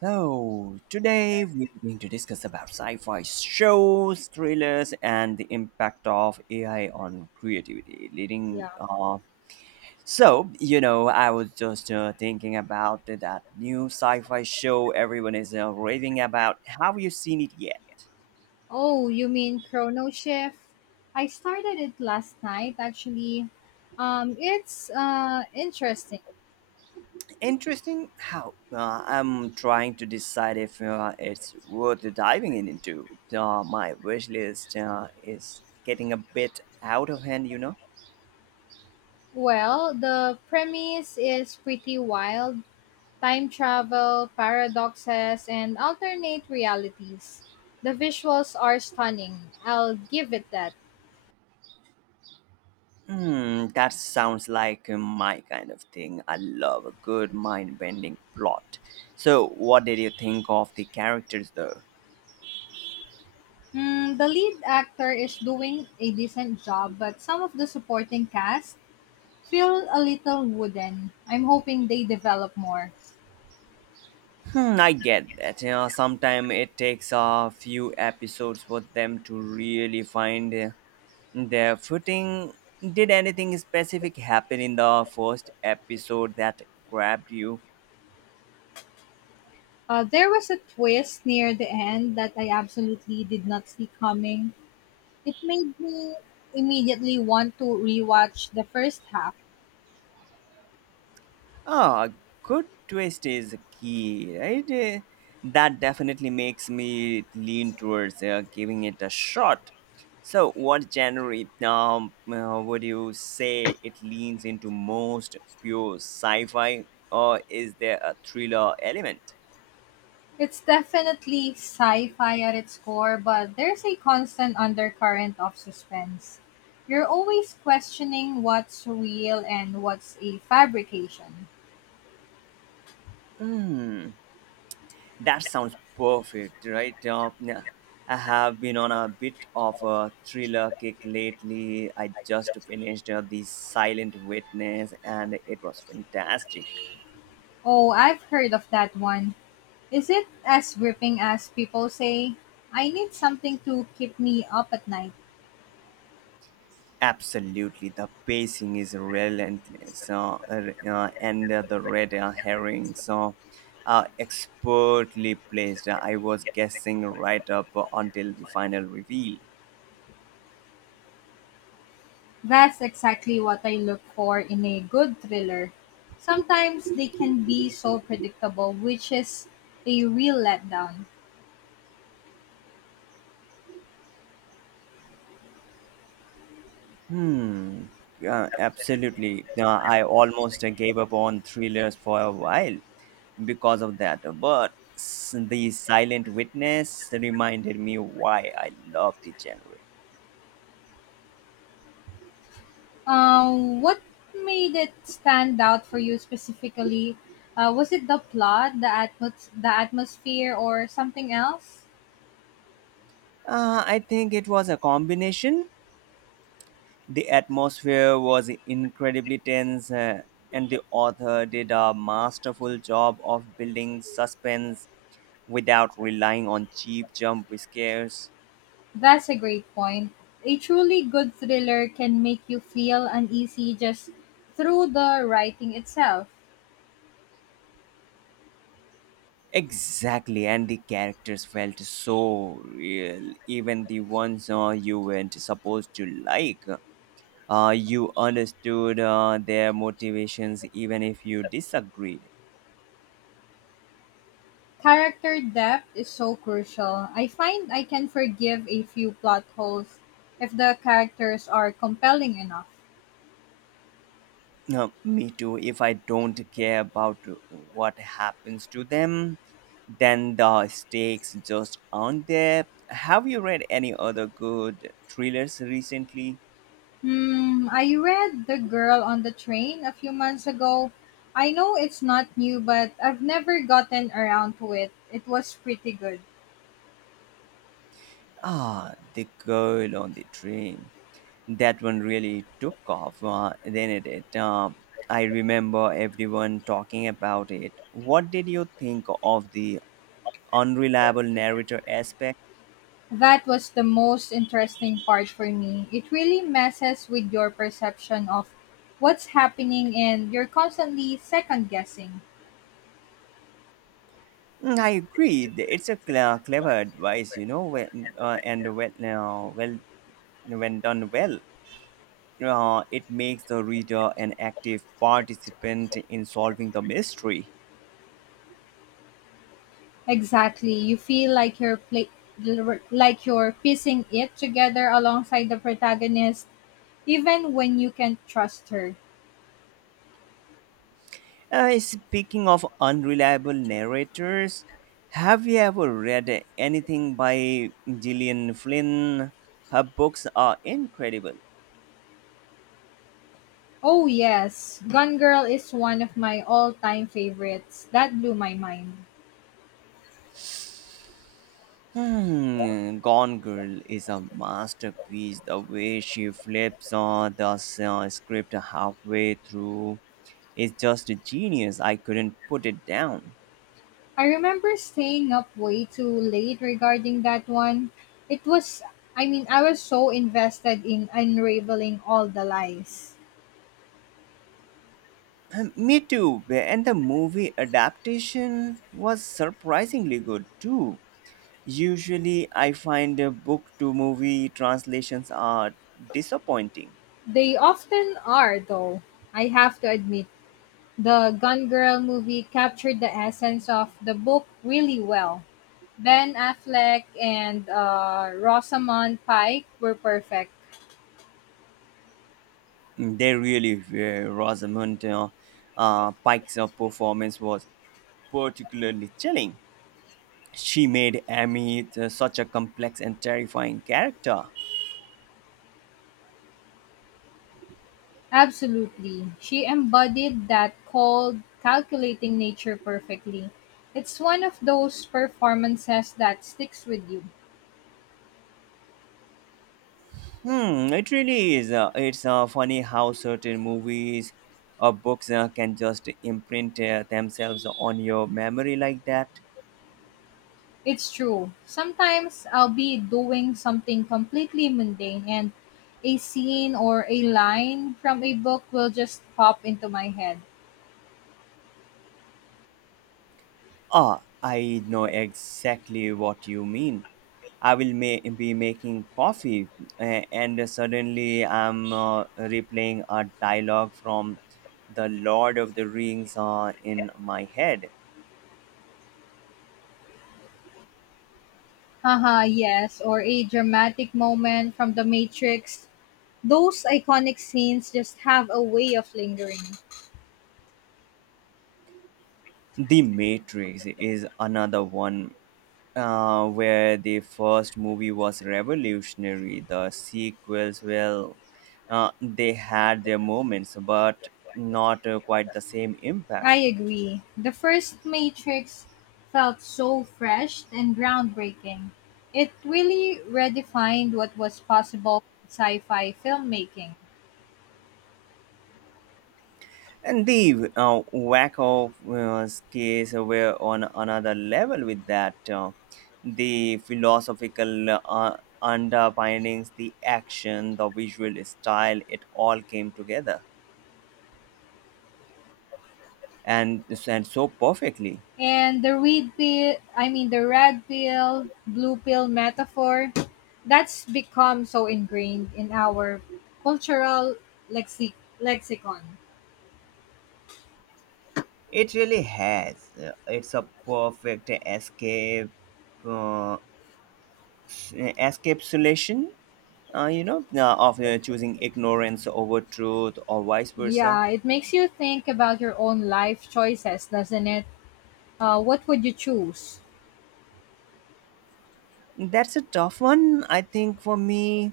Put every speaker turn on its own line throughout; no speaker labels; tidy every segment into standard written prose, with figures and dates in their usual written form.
So, today we're going to discuss about sci fi shows, thrillers, and the impact of AI on creativity.
Yeah.
I was just thinking about that new sci fi show everyone is raving about. Have you seen it yet?
Oh, you mean Chrono Shift? I started it last night actually. It's interesting.
Interesting how. I'm trying to decide if it's worth diving in into. My wish list is getting a bit out of hand.
Well, the premise is pretty wild. Time travel, paradoxes, and alternate realities. The visuals are stunning. I'll give it that.
Hmm, that sounds like my kind of thing. I love a good mind-bending plot. So, what did you think of the characters, though?
Mm, the lead actor is doing a decent job, but some of the supporting cast feel a little wooden. I'm hoping they develop more.
Hmm, I get that. You know, sometimes it takes a few episodes for them to really find their footing. Did anything specific happen in the first episode that grabbed you?
There was a twist near the end that I absolutely did not see coming. It made me immediately want to rewatch the first half.
Oh, a good twist is key, right? That definitely makes me lean towards giving it a shot. So, what genre would you say it leans into most? Pure sci fi, or is there a thriller element?
It's definitely sci fi at its core, but there's a constant undercurrent of suspense. You're always questioning what's real and what's a fabrication.
Hmm. That sounds perfect, right? Yeah. I have been on a bit of a thriller kick lately. I just finished The Silent Witness and it was fantastic.
Oh, I've heard of that one. Is it as gripping as people say? I need something to keep me up at night.
Absolutely, the pacing is relentless. And the red herrings are expertly placed. I was guessing right up until the final reveal.
That's exactly what I look for in a good thriller. Sometimes they can be so predictable, which is a real letdown.
Hmm. Yeah, absolutely. Now, I almost gave up on thrillers for a while because of that, but the Silent Witness reminded me why I love the genre.
What made it stand out for you specifically? Was it the plot, the atmosphere, or something else?
I think it was a combination. The atmosphere was incredibly tense, and the author did a masterful job of building suspense without relying on cheap jump scares.
That's a great point. A truly good thriller can make you feel uneasy just through the writing itself.
Exactly, and the characters felt so real, even the ones you weren't supposed to like. You understood their motivations even if you disagreed.
Character depth is so crucial. I find I can forgive a few plot holes if the characters are compelling enough.
Me too, if I don't care about what happens to them, then the stakes just aren't there. Have you read any other good thrillers recently?
Hmm, I read The Girl on the Train a few months ago. I know it's not new, but I've never gotten around to it. It was pretty good.
Ah, The Girl on the Train, that one really took off, didn't it? I remember everyone talking about it. What did you think of the unreliable narrator aspect?
That was the most interesting part for me. It really messes with your perception of what's happening, and you're constantly second guessing.
Mm, I agree. It's a clever advice, you know, when done well, it makes the reader an active participant in solving the mystery.
Exactly. You feel like you're piecing it together alongside the protagonist, even when you can't trust her.
Speaking of unreliable narrators, have you ever read anything by Gillian Flynn? Her books are incredible.
Oh yes, Gone Girl is one of my all-time favorites. That blew my mind.
Hmm, Gone Girl is a masterpiece. The way she flips on the script halfway through is just genius. I couldn't put it down.
I remember staying up way too late regarding that one. It was I mean, I was so invested in unraveling all the lies.
Me too. And the movie adaptation was surprisingly good too. Usually, I find book to movie translations are disappointing.
They often are though, I have to admit. The "Gone Girl" movie captured the essence of the book really well. Ben Affleck and Rosamund Pike were perfect.
Mm, they really were. Rosamund Pike's performance was particularly chilling. She made Amy such a complex and terrifying character.
Absolutely. She embodied that cold, calculating nature perfectly. It's one of those performances that sticks with you.
Hmm, it really is. It's funny how certain movies or books can just imprint themselves on your memory like that.
It's true. Sometimes I'll be doing something completely mundane and a scene or a line from a book will just pop into my head.
Ah, I know exactly what you mean. I will be making coffee, and suddenly I'm replaying a dialogue from The Lord of the Rings in my head.
Haha, yes, or a dramatic moment from The Matrix. Those iconic scenes just have a way of lingering.
The Matrix is another one where the first movie was revolutionary. The sequels, well, they had their moments, but not quite the same impact.
I agree. The first Matrix felt so fresh and groundbreaking. It really redefined what was possible in sci-fi filmmaking.
And the whack of case were on another level with that. The philosophical underpinnings, the action, the visual style, it all came together and so perfectly.
And the red pill, I mean the red pill, blue pill metaphor, that's become so ingrained in our cultural lexi- lexicon.
It really has. It's a perfect uh, s- escapsulation, of choosing ignorance over truth or vice versa.
Yeah, it makes you think about your own life choices, doesn't it? What would you choose?
That's a tough one. I think for me,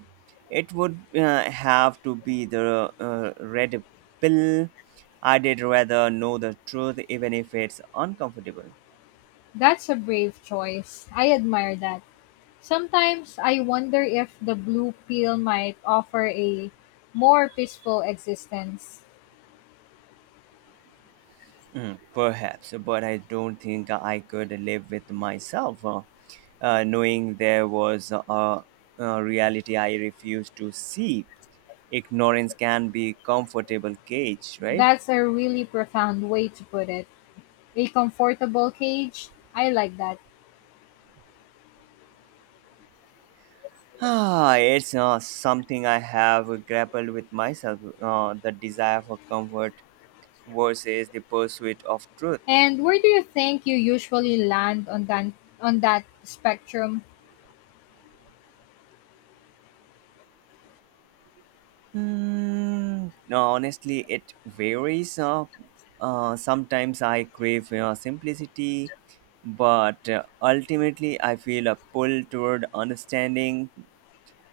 it would have to be the red pill. I did rather know the truth, even if it's uncomfortable.
That's a brave choice. I admire that. Sometimes I wonder if the blue pill might offer a more peaceful existence.
Mm, perhaps, but I don't think I could live with myself, knowing there was a reality I refused to see. Ignorance can be comfortable cage, right?
That's a really profound way to put it. A comfortable cage. I like that.
Ah, it's something I have grappled with myself. The desire for comfort versus the pursuit of truth.
And where do you think you usually land on that spectrum?
Hmm. No, honestly, it varies. Sometimes I crave simplicity, but ultimately I feel a pull toward understanding.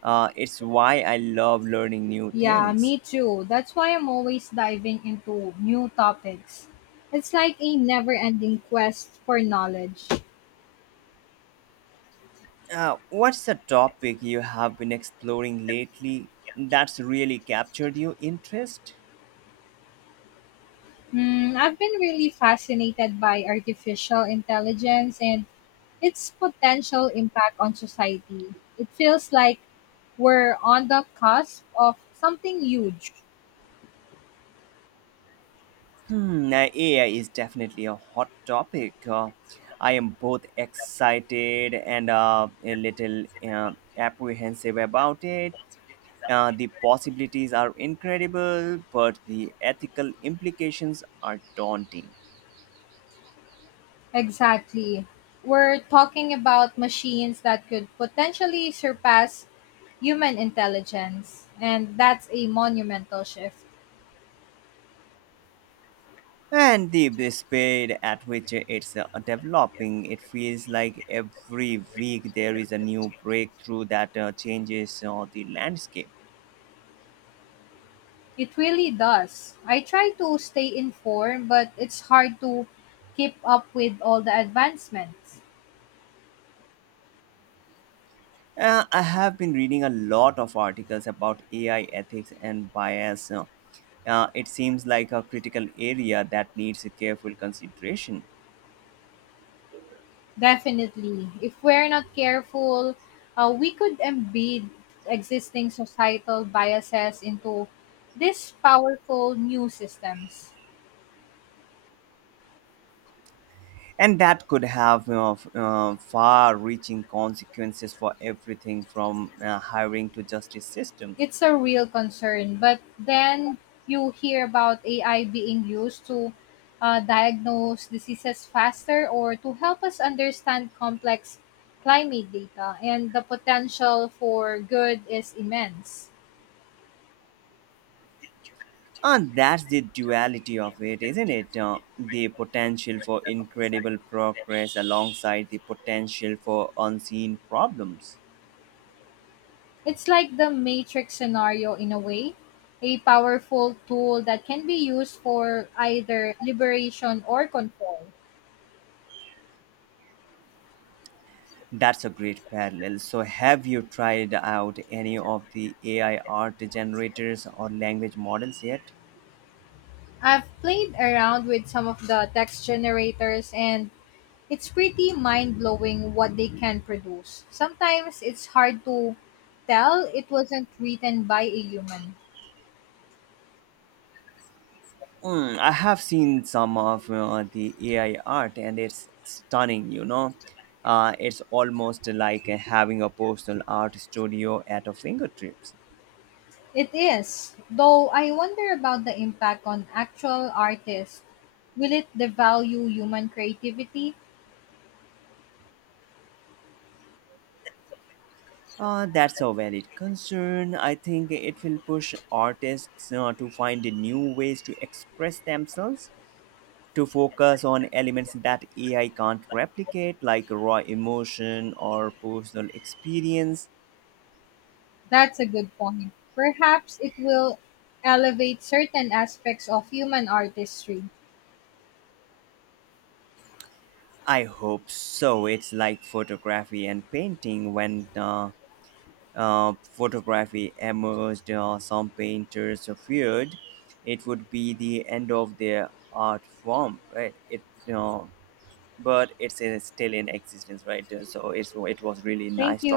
It's why I love learning new
Yeah,
things.
me too. That's why I'm always diving into new topics. It's like a never ending quest for knowledge.
What's the topic you have been exploring lately that's really captured your interest?
Mm, I've been really fascinated by artificial intelligence and its potential impact on society. It feels like we're on the cusp of something huge.
Hmm, AI is definitely a hot topic. I am both excited and a little apprehensive about it. The possibilities are incredible, but the ethical implications are daunting.
Exactly. We're talking about machines that could potentially surpass human intelligence, and that's a monumental shift.
And the speed at which it's developing, it feels like every week there is a new breakthrough that changes the landscape.
It really does. I try to stay informed, but it's hard to keep up with all the advancements.
I have been reading a lot of articles about AI ethics and bias. It seems like a critical area that needs a careful consideration,
Definitely. If we're not careful, we could embed existing societal biases into these powerful new systems.
and that could have far-reaching consequences for everything from hiring to justice systems.
It's a real concern. But then you hear about AI being used to diagnose diseases faster or to help us understand complex climate data, and the potential for good is immense.
And that's the duality of it, isn't it? The potential for incredible progress alongside the potential for unseen problems.
It's like the matrix scenario in a way, a powerful tool that can be used for either liberation or control.
That's a great parallel. So, have you tried out any of the AI art generators or language models yet?
I've played around with some of the text generators, and it's pretty mind blowing what they can produce. Sometimes it's hard to tell it wasn't written by a human.
Mm, I have seen some of the AI art and it's stunning, you know. It's almost like having a personal art studio at our fingertips.
It is, though I wonder about the impact on actual artists. Will it devalue human creativity?
That's a valid concern. I think it will push artists to find new ways to express themselves to focus on elements that AI can't replicate, like raw emotion or personal experience.
That's a good point. Perhaps it will elevate certain aspects of human artistry.
I hope so. It's like photography and painting when photography emerged, some painters feared it would be the end of their art form, right? It uh, but it's still in existence, right? So it was really
Thank
nice
you.